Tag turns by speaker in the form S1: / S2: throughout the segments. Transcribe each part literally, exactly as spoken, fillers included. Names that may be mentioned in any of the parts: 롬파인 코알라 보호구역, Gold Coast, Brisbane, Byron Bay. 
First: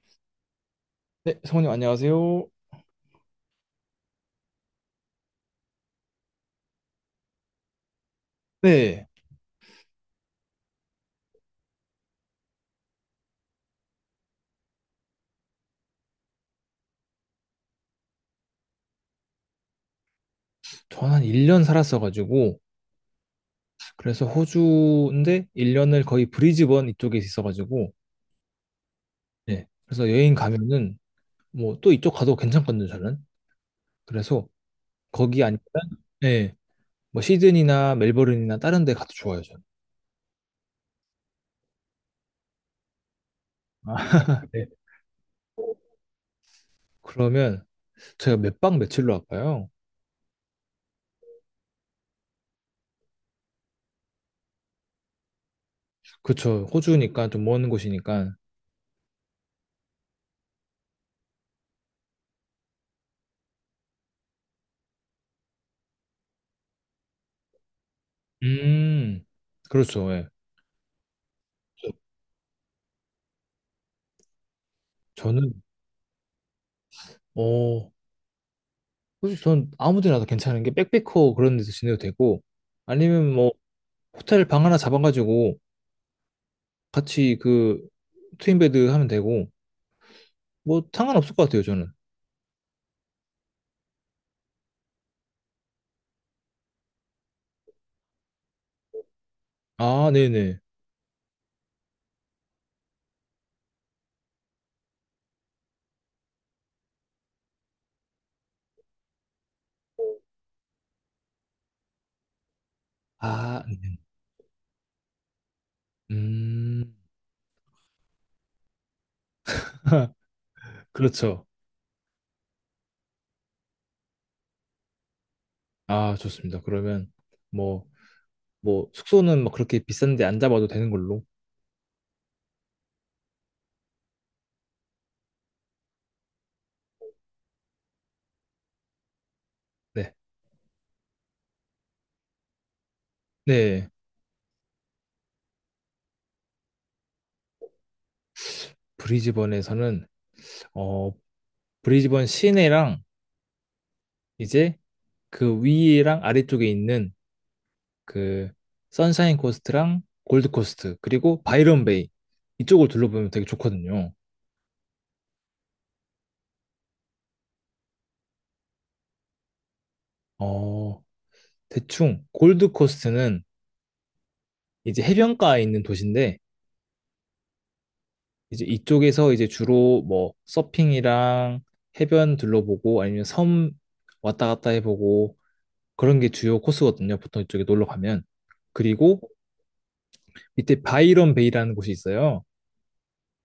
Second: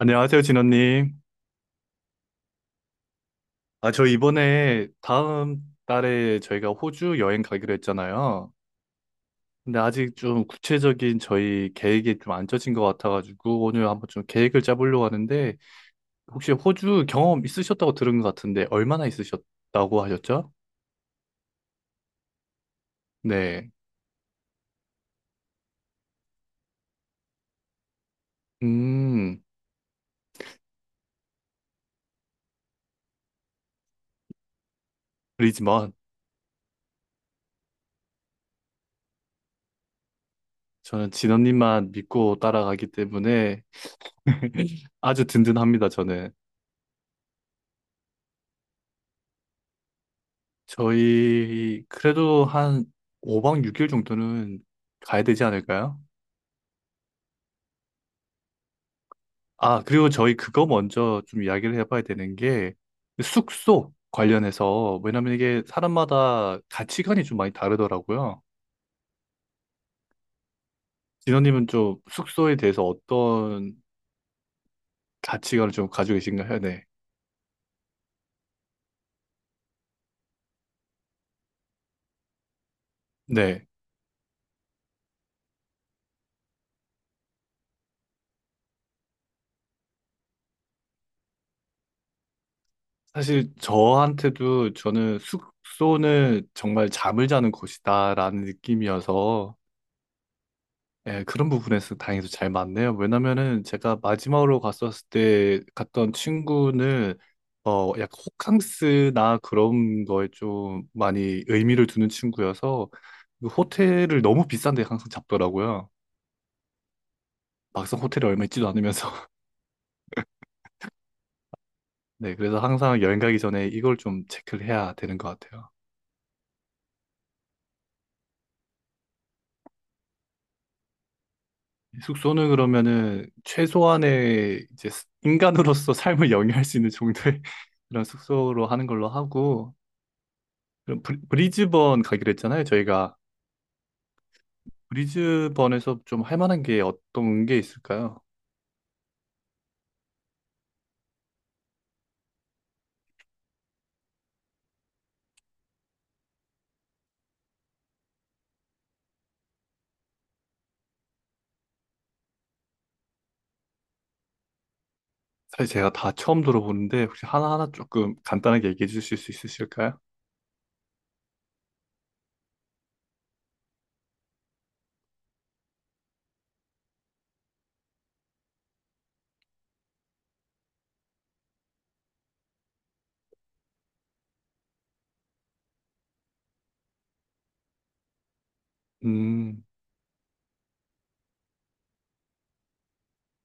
S1: 안녕하세요, 진원님.
S2: 네, 성우님 안녕하세요.
S1: 아, 저 이번에 다음 달에 저희가 호주 여행 가기로 했잖아요.
S2: 네,
S1: 근데 아직 좀 구체적인 저희 계획이 좀 안 짜진 것 같아가지고 오늘 한번 좀 계획을 짜보려고 하는데 혹시 호주 경험 있으셨다고 들은 것 같은데 얼마나 있으셨다고 하셨죠?
S2: 저는 한 일 년 살았어가지고,
S1: 네.
S2: 그래서 호주인데 일 년을 거의 브리즈번 이쪽에 있어가지고,
S1: 음,
S2: 네, 그래서 여행 가면은 뭐 또 이쪽 가도 괜찮거든요, 저는. 그래서 거기 아니면,
S1: 그리지만
S2: 네, 뭐 시드니나 멜버른이나 다른 데 가도 좋아요, 저는.
S1: 저는 진원님만 믿고 따라가기 때문에
S2: 아, 네.
S1: 아주 든든합니다, 저는.
S2: 그러면 제가 몇 박 며칠로 할까요?
S1: 저희 그래도 한 오 박 육 일 정도는 가야 되지 않을까요?
S2: 그쵸, 호주니까 좀 먼 곳이니까.
S1: 아, 그리고 저희 그거 먼저 좀 이야기를 해봐야 되는 게 숙소 관련해서 왜냐면 이게 사람마다 가치관이 좀 많이 다르더라고요.
S2: 음, 그렇죠, 예.
S1: 진호님은 좀 숙소에 대해서 어떤
S2: 저는,
S1: 가치관을 좀 가지고 계신가요? 네.
S2: 어, 그래서 전 아무 데나 다 괜찮은 게 백패커 그런 데서 지내도 되고 아니면
S1: 네.
S2: 뭐
S1: 네.
S2: 호텔 방 하나 잡아가지고 같이 그 트윈베드 하면 되고 뭐 상관없을 것 같아요 저는.
S1: 사실 저한테도 저는 숙소는 정말 잠을 자는 곳이다라는 느낌이어서
S2: 아 네네.
S1: 예, 그런 부분에서 다행히도 잘 맞네요. 왜냐면은 제가 마지막으로 갔었을 때 갔던 친구는 어 약간 호캉스나 그런 거에 좀 많이 의미를 두는 친구여서 그
S2: 아
S1: 호텔을 너무 비싼 데 항상 잡더라고요.
S2: 음
S1: 막상 호텔이 얼마 있지도 않으면서.
S2: 그렇죠.
S1: 네, 그래서 항상 여행 가기 전에 이걸 좀 체크를 해야 되는 것 같아요.
S2: 아 좋습니다. 그러면 뭐 뭐 숙소는 막 그렇게 비싼데 안 잡아도 되는 걸로.
S1: 숙소는 그러면은 최소한의 이제 스- 인간으로서 삶을 영위할 수 있는 정도의 그런 숙소로 하는 걸로 하고
S2: 네,
S1: 그럼 브리- 브리즈번 가기로 했잖아요, 저희가.
S2: 네.
S1: 브리즈번에서 좀 할 만한 게 어떤 게 있을까요?
S2: 브리즈번에서는 어 브리즈번 시내랑 이제 그 위랑 아래쪽에 있는 그 선샤인 코스트랑 골드 코스트 그리고 바이런 베이 이쪽을 둘러보면 되게 좋거든요.
S1: 사실 제가 다 처음 들어보는데 혹시 하나하나 조금 간단하게 얘기해 주실 수 있으실까요?
S2: 어, 대충 골드 코스트는 이제 해변가에 있는 도시인데 이제 이쪽에서 이제 주로 뭐 서핑이랑 해변 둘러보고 아니면 섬 왔다 갔다 해보고 그런 게 주요 코스거든요. 보통 이쪽에 놀러 가면. 그리고
S1: 음,
S2: 밑에 바이런 베이라는 곳이 있어요.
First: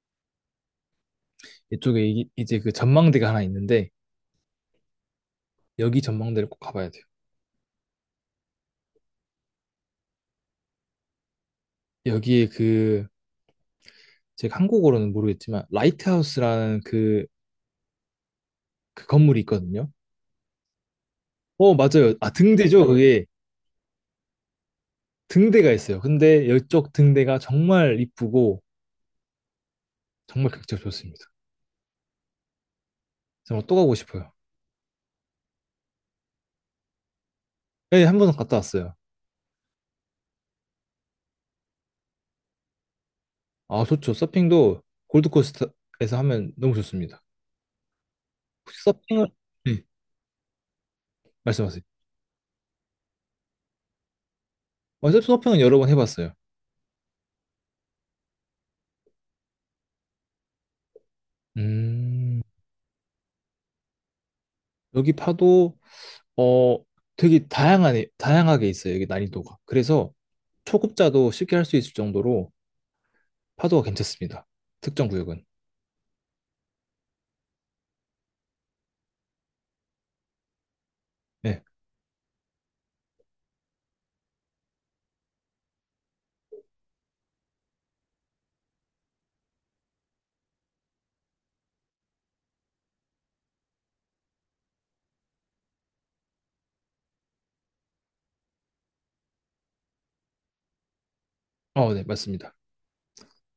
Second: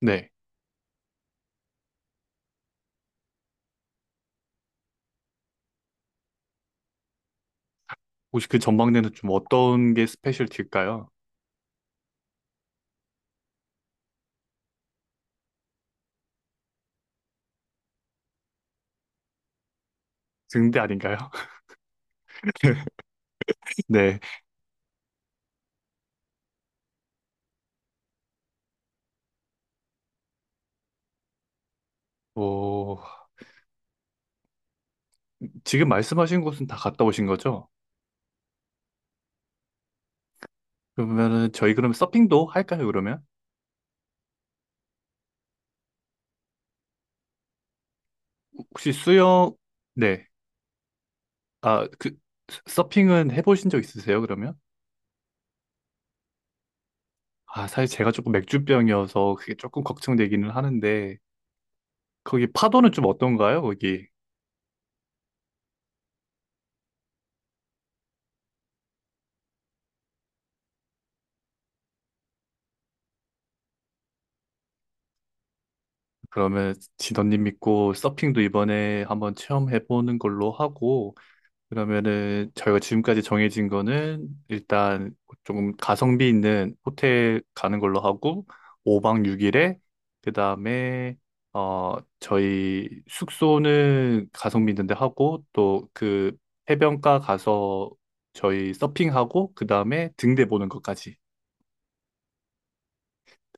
S1: 네.
S2: 이쪽에 이- 이제 그 전망대가 하나 있는데 여기 전망대를 꼭 가봐야 돼요.
S1: 혹시 그 전망대는 좀 어떤 게 스페셜티일까요?
S2: 여기에 그 제가 한국어로는 모르겠지만 라이트하우스라는 그, 그 건물이 있거든요.
S1: 등대 아닌가요?
S2: 어, 맞아요. 아, 등대죠. 그게
S1: 네.
S2: 등대가 있어요. 근데 이쪽 등대가 정말 이쁘고 정말 극적 좋습니다.
S1: 뭐
S2: 정말 또 가고 싶어요.
S1: 지금 말씀하신 곳은 다 갔다 오신 거죠?
S2: 예, 한 번은 갔다 왔어요.
S1: 그러면은 저희 그럼 서핑도 할까요, 그러면?
S2: 아, 좋죠. 서핑도 골드코스트에서 하면 너무 좋습니다. 혹시
S1: 혹시
S2: 서핑을.
S1: 수영
S2: 네,
S1: 네.
S2: 말씀하세요.
S1: 아, 그 서핑은 해보신 적 있으세요, 그러면?
S2: 어, 서핑은 여러 번 해봤어요.
S1: 아, 사실 제가 조금 맥주병이어서 그게 조금 걱정되기는 하는데,
S2: 음,
S1: 거기 파도는 좀 어떤가요, 거기?
S2: 여기 파도 어 되게 다양하네, 다양하게 있어요. 여기 난이도가. 그래서 초급자도 쉽게 할 수 있을 정도로 파도가 괜찮습니다. 특정 구역은.
S1: 그러면 진원님 믿고 서핑도 이번에 한번 체험해보는 걸로 하고,
S2: 네.
S1: 그러면은 저희가 지금까지 정해진 거는 일단 조금 가성비 있는 호텔 가는 걸로 하고 오 박 육 일에 그다음에 어 저희 숙소는 가성비 있는 데 하고 또 그 해변가 가서 저희 서핑하고 그다음에 등대 보는 것까지
S2: 어, 네, 맞습니다.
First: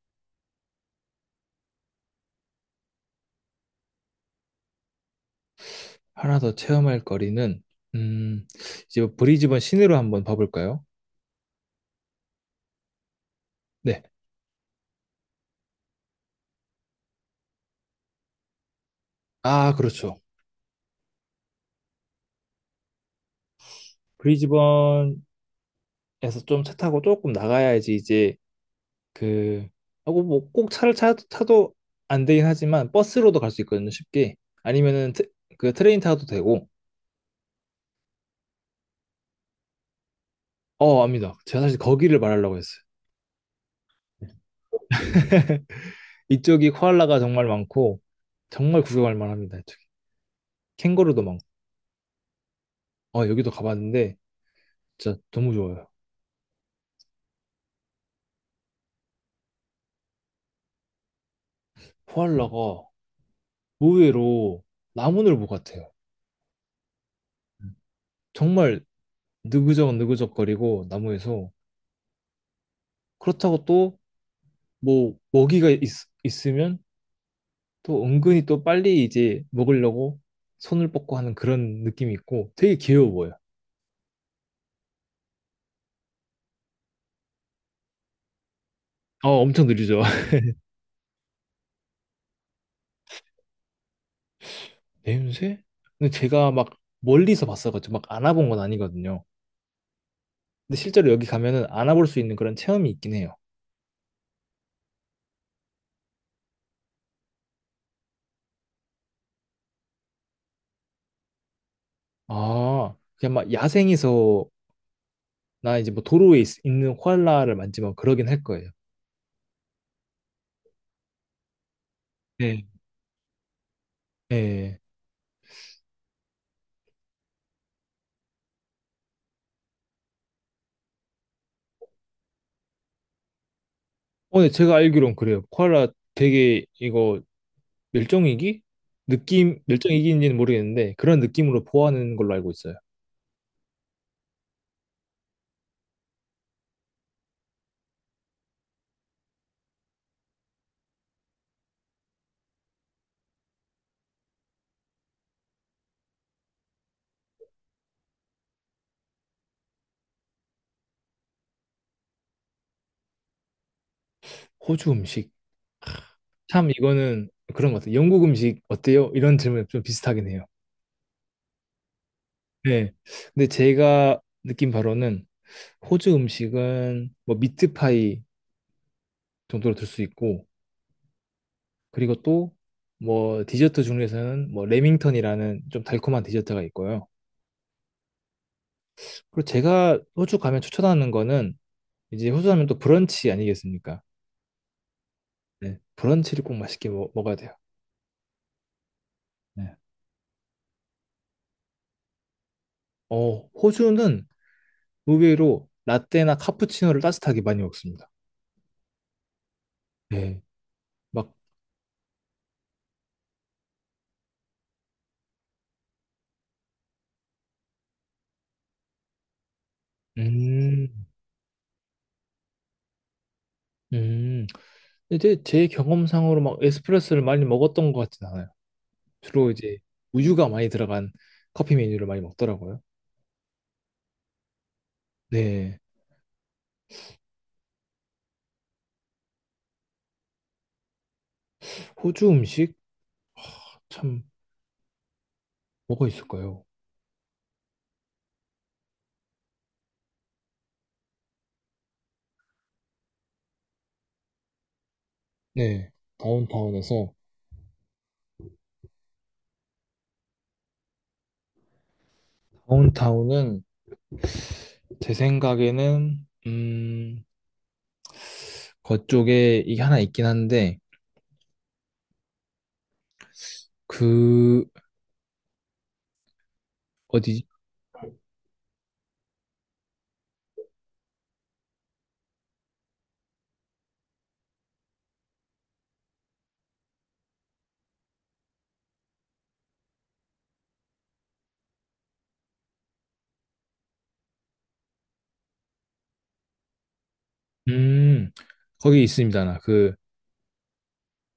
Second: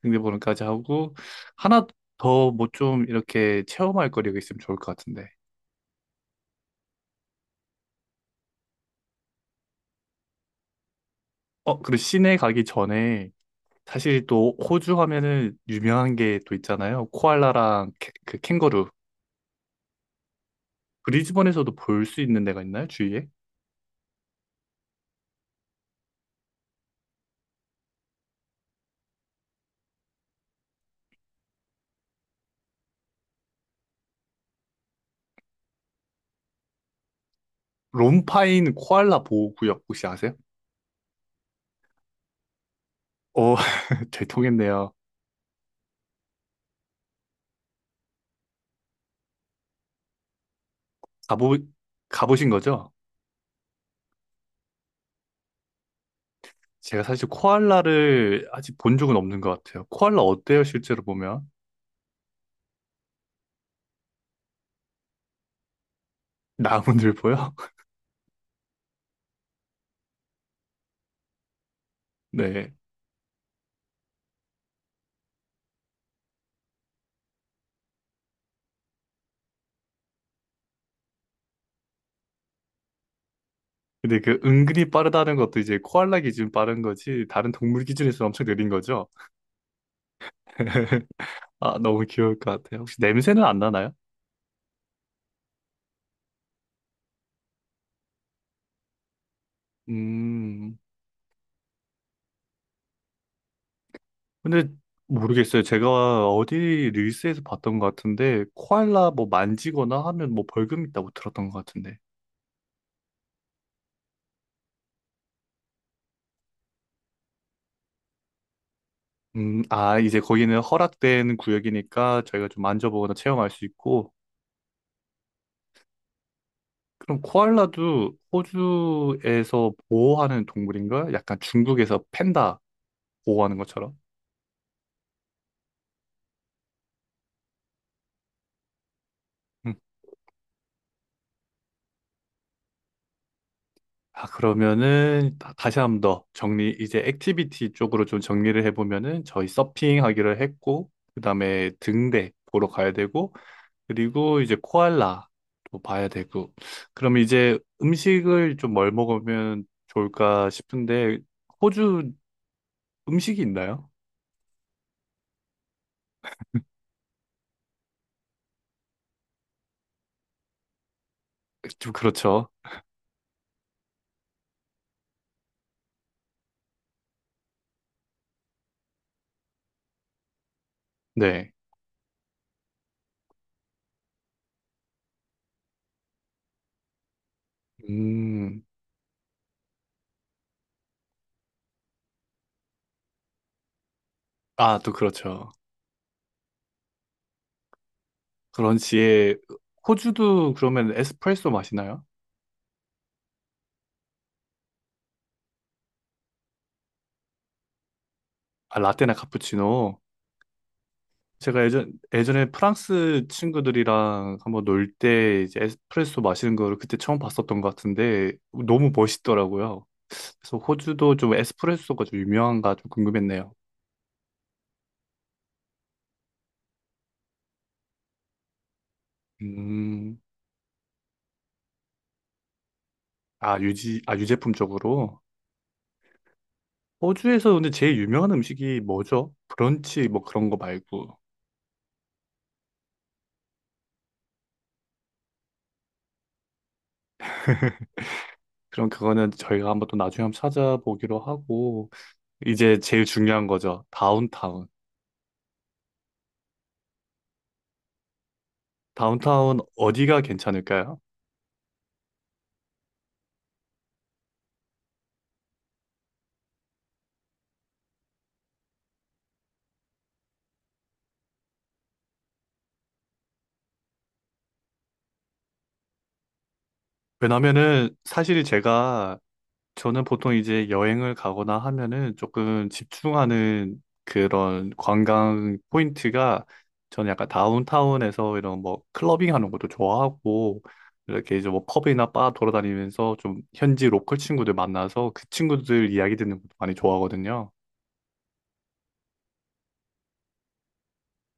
S1: 등대 보는 것까지 하고 하나 더 뭐 좀 이렇게 체험할 거리가 있으면 좋을 것 같은데.
S2: 하나 더 체험할 거리는, 음, 이제 브리즈번 시내로 한번 봐볼까요?
S1: 어, 그리고 시내 가기 전에
S2: 네.
S1: 사실 또 호주 하면은 유명한 게 또 있잖아요. 코알라랑 캐- 그 캥거루.
S2: 아, 그렇죠.
S1: 브리즈번에서도 볼 수 있는 데가 있나요? 주위에?
S2: 브리즈번에서 좀 차 타고 조금 나가야지 이제 그, 하고 뭐 꼭 차를 차, 타도 안 되긴 하지만 버스로도 갈 수 있거든요, 쉽게. 아니면은 트- 그 트레인 타도 되고.
S1: 롬파인 코알라 보호구역 혹시 아세요?
S2: 어, 압니다. 제가 사실 거기를 말하려고 했어요.
S1: 오, 잘 통했네요.
S2: 이쪽이 코알라가 정말 많고, 정말 구경할 만합니다, 이쪽이. 캥거루도 많고.
S1: 가보, 가보신 거죠?
S2: 아, 여기도 가봤는데 진짜 너무 좋아요.
S1: 제가 사실 코알라를 아직 본 적은 없는 것 같아요. 코알라 어때요, 실제로 보면?
S2: 코알라가 의외로 나무늘보 같아요.
S1: 나무늘보요?
S2: 음. 정말 느그적 느그적거리고 나무에서
S1: 네.
S2: 그렇다고 또 뭐 먹이가 있, 있으면 또 은근히 또 빨리 이제 먹으려고 손을 뻗고 하는 그런 느낌이 있고 되게 귀여워 보여요.
S1: 근데 그 은근히 빠르다는 것도 이제 코알라 기준 빠른 거지, 다른 동물 기준에서 엄청 느린 거죠?
S2: 어, 엄청 느리죠.
S1: 아, 너무 귀여울 것 같아요. 혹시 냄새는 안 나나요?
S2: 냄새? 근데 제가 막 멀리서 봤어가지고 막 안아본 건 아니거든요. 근데
S1: 음,
S2: 실제로 여기 가면은 안아볼 수 있는 그런 체험이 있긴 해요.
S1: 근데 모르겠어요. 제가 어디 릴스에서 봤던 것 같은데, 코알라 뭐 만지거나 하면 뭐 벌금 있다고 들었던 것 같은데.
S2: 아, 그냥 막 야생에서 나 이제 뭐 도로에 있, 는 코알라를 만지면 그러긴 할 거예요.
S1: 음, 아, 이제 거기는 허락된 구역이니까 저희가 좀
S2: 네.
S1: 만져보거나 체험할 수 있고,
S2: 예.
S1: 그럼 코알라도 호주에서 보호하는 동물인가? 약간 중국에서 팬다 보호하는 것처럼.
S2: 어, 네, 제가 알기론 그래요. 코알라 되게 이거 멸종위기? 느낌, 멸종위기인지는 모르겠는데 그런 느낌으로 보호하는 걸로 알고 있어요.
S1: 아, 그러면은 다- 다시 한 번 더 정리, 이제 액티비티 쪽으로 좀 정리를 해보면은 저희 서핑 하기로 했고, 그 다음에 등대 보러 가야 되고, 그리고 이제 코알라 도 봐야 되고, 그럼 이제 음식을 좀 뭘 먹으면 좋을까 싶은데, 호주 음식이 있나요?
S2: 호주 음식. 참 이거는 그런 것 같아요. 영국 음식 어때요? 이런 질문 좀 비슷하긴 해요.
S1: 좀 그렇죠.
S2: 네. 근데 제가 느낀 바로는 호주 음식은 뭐 미트파이 정도로 들 수 있고
S1: 네.
S2: 그리고 또 뭐 디저트 중에서는 뭐 레밍턴이라는 좀 달콤한 디저트가 있고요.
S1: 음,
S2: 그리고 제가 호주 가면 추천하는 거는 이제 호주 하면 또 브런치 아니겠습니까?
S1: 아, 또 그렇죠.
S2: 네. 브런치를 꼭 맛있게 먹, 어야 돼요.
S1: 그런지에
S2: 네.
S1: 호주도 그러면 에스프레소 마시나요?
S2: 어, 호주는 의외로 라떼나 카푸치노를 따뜻하게 많이 먹습니다.
S1: 아, 라떼나 카푸치노.
S2: 네. 막,
S1: 제가 예전, 예전에 프랑스 친구들이랑 한번 놀 때 이제 에스프레소 마시는 거를 그때 처음 봤었던 것 같은데 너무 멋있더라고요. 그래서
S2: 음,
S1: 호주도 좀 에스프레소가 좀 유명한가 좀 궁금했네요.
S2: 음. 이제 제 경험상으로 막 에스프레소를 많이 먹었던 것 같진 않아요. 주로 이제
S1: 음,
S2: 우유가 많이 들어간 커피 메뉴를 많이 먹더라고요.
S1: 아, 유지, 아, 유제품 쪽으로.
S2: 네.
S1: 호주에서 근데 제일 유명한 음식이 뭐죠? 브런치 뭐 그런 거 말고.
S2: 호주 음식? 참 뭐가 있을까요?
S1: 그럼 그거는 저희가 한번 또 나중에 한번 찾아보기로 하고. 이제 제일 중요한 거죠. 다운타운.
S2: 네, 다운타운에서
S1: 다운타운 어디가 괜찮을까요?
S2: 다운타운은 제 생각에는 음 그쪽에 이게 하나 있긴 한데 그 어디
S1: 왜냐면은 사실 제가 저는 보통 이제 여행을 가거나 하면은 조금 집중하는 그런 관광 포인트가 저는 약간 다운타운에서 이런 뭐 클러빙 하는 것도 좋아하고 이렇게 이제 뭐 펍이나 바 돌아다니면서 좀 현지 로컬 친구들 만나서 그 친구들 이야기 듣는 것도 많이 좋아하거든요.
S2: 음 거기 있습니다. 나 그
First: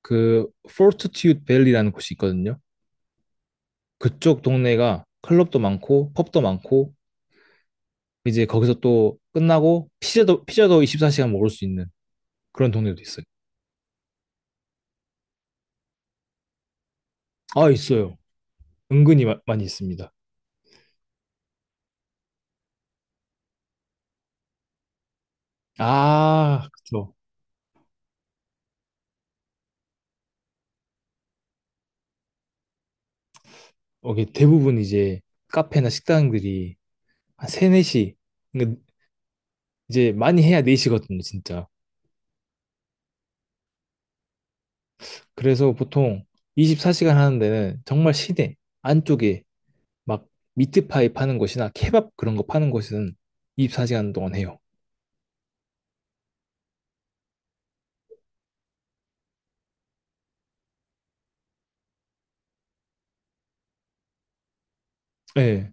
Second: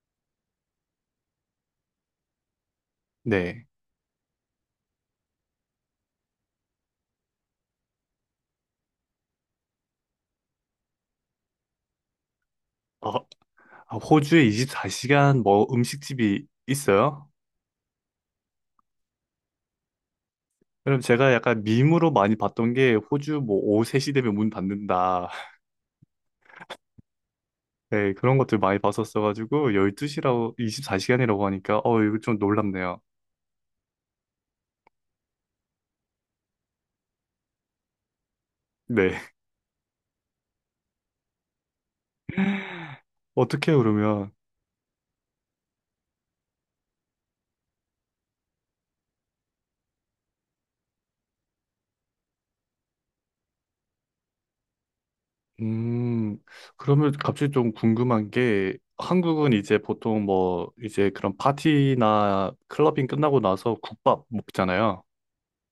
S2: 그 포르투튜드 밸리라는 곳이 있거든요.
S1: 네.
S2: 그쪽 동네가 클럽도 많고 펍도 많고 이제 거기서 또 끝나고 피자도 피자도 이십사 시간 먹을 수 있는 그런 동네도
S1: 어,
S2: 있어요.
S1: 아, 호주에 이십사 시간 뭐 음식집이 있어요?
S2: 아 있어요. 은근히 마- 많이 있습니다.
S1: 그럼 제가 약간 밈으로 많이 봤던 게 호주 뭐 오후 세 시 되면 문 닫는다.
S2: 아, 그쵸.
S1: 네, 그런 것들 많이 봤었어가지고 열두 시라고 이십사 시간이라고 하니까 어 이거 좀 놀랍네요.
S2: 어, 이게 대부분 이제 카페나 식당들이 한 세, 네 시, 그러니까
S1: 네.
S2: 이제 많이 해야 네 시거든요, 진짜.
S1: 어떻게 해요, 그러면
S2: 그래서 보통 이십사 시간 하는 데는 정말 시내 안쪽에 막 미트파이 파는 곳이나 케밥 그런 거 파는 곳은 이십사 시간 동안 해요.
S1: 음 그러면 갑자기 좀 궁금한 게 한국은 이제 보통 뭐 이제 그런 파티나 클러빙 끝나고 나서 국밥 먹잖아요.
S2: 네,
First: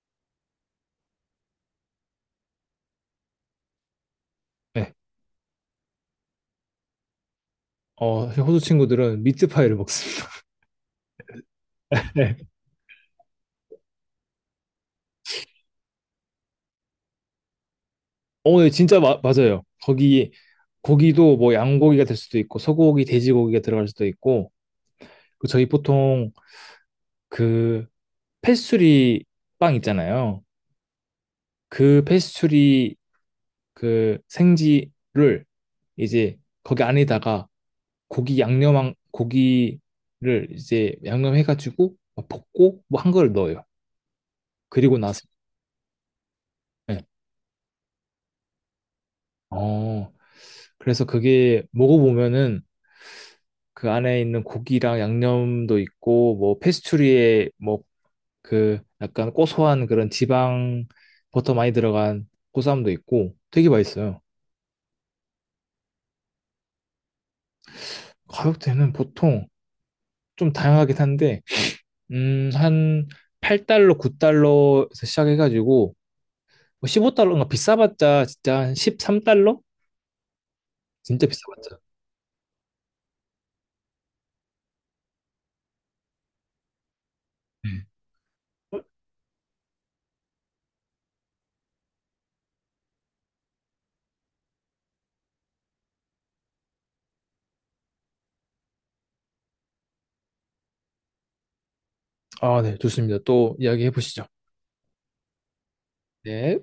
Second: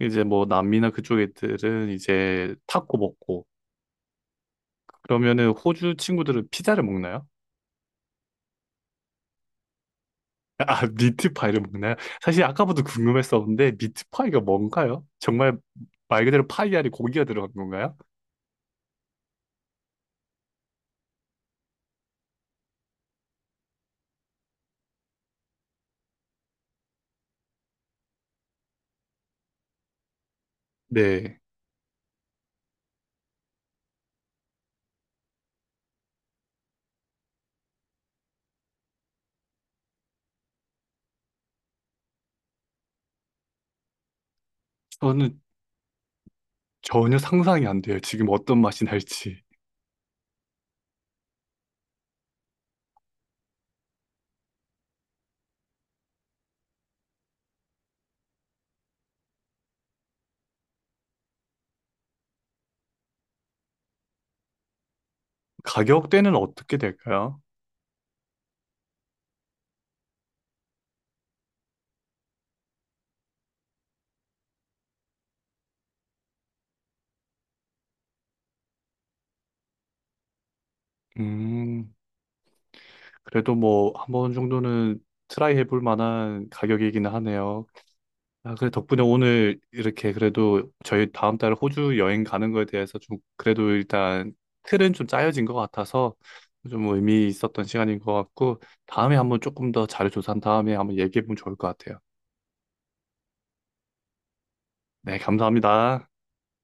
S1: 이제 뭐 남미나 그쪽 애들은 이제 타코 먹고
S2: 네.
S1: 그러면은 호주 친구들은 피자를 먹나요?
S2: 어, 호주 친구들은 미트파이를 먹습니다.
S1: 아, 미트파이를 먹나요?
S2: 네.
S1: 사실 아까부터 궁금했었는데, 미트파이가 뭔가요? 정말 말 그대로 파이 안에 고기가 들어간 건가요?
S2: 어, 네, 진짜 마- 맞아요. 거기, 거기도 뭐 양고기가 될 수도 있고, 소고기, 돼지고기가 들어갈 수도 있고, 그 저희 보통 그 패스츄리 빵 있잖아요.
S1: 네.
S2: 그 패스츄리 그 생지를 이제 거기 안에다가 고기 양념한 고기를 이제 양념해가지고 막 볶고 뭐 한 걸 넣어요. 그리고 나서.
S1: 저는
S2: 네.
S1: 전혀 상상이 안 돼요. 지금 어떤 맛이 날지.
S2: 어 그래서 그게 먹어보면은 그 안에 있는 고기랑 양념도 있고 뭐 패스츄리에 뭐 그 약간 고소한 그런 지방 버터 많이 들어간 고소함도 있고 되게 맛있어요.
S1: 가격대는 어떻게 될까요?
S2: 가격대는 보통 좀 다양하긴 한데, 음, 한 팔 달러, 구 달러에서 시작해가지고, 십오 달러인가 비싸봤자 진짜 한 십삼 달러? 진짜 비싸봤자.
S1: 음, 그래도 뭐, 한 번 정도는 트라이 해볼 만한 가격이기는 하네요.
S2: 네.
S1: 아, 그래, 덕분에 오늘 이렇게 그래도 저희 다음 달 호주 여행 가는 거에 대해서 좀 그래도 일단 틀은 좀 짜여진 것 같아서 좀 의미 있었던 시간인 것 같고 다음에 한번 조금 더 자료 조사한 다음에 한번 얘기해보면 좋을 것 같아요.
S2: 아, 네, 좋습니다. 또 이야기해 보시죠.
S1: 네, 감사합니다.
S2: 네.